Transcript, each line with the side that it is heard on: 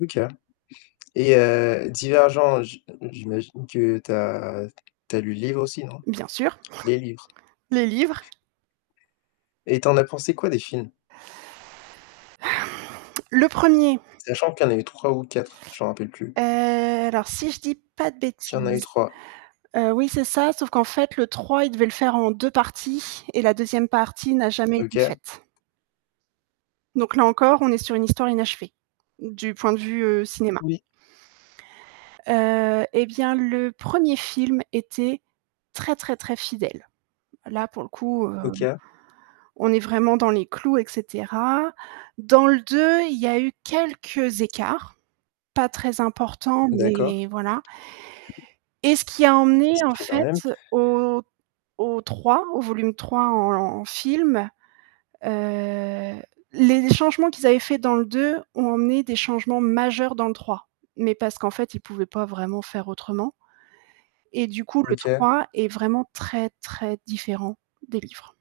left: OK, et heu, Divergents, j'i j'imagine que tu as tu as lu le livre aussi non?
right: Bien sûr
left: Les livres.
right: le livre.
left: Et tu en as pensé quoi des films?
right: Le 1er.
left: Sachant qu'il y a eu 3 ou 4, je m'en rappelle plus.
right: Heu, alors si je dis pas de
left: Qu'il y en a eu
right: bêtises,
left: 3.
right: heu, oui c'est ça sauf qu'en fait le 3 il devait le faire en 2 parties et la 2e partie n'a jamais été
left: OK.
right: faite. Donc là encore on est sur une histoire inachevée du point de vue, heu, cinéma.
left: Oui.
right: Heu et bien, le 1er film était très très très fidèle. Là pour le coup, heu,
left: OK.
right: on est vraiment dans les clous, et cetera, dans le 2, il y a eu quelques écarts, pas très importants,
left: D'accord.
right: mais voilà et ce qui a
left: Il
right: emmené en
left: s'est fait quand même.
right: fait au au 3, au volume 3 en en film, heu, les changements qu'ils avaient faits dans le 2 ont amené des changements majeurs dans le 3, mais parce qu'en fait, ils pouvaient pas vraiment faire autrement et du coup, le
left: OK.
right: 3 est vraiment très, très différent des livres.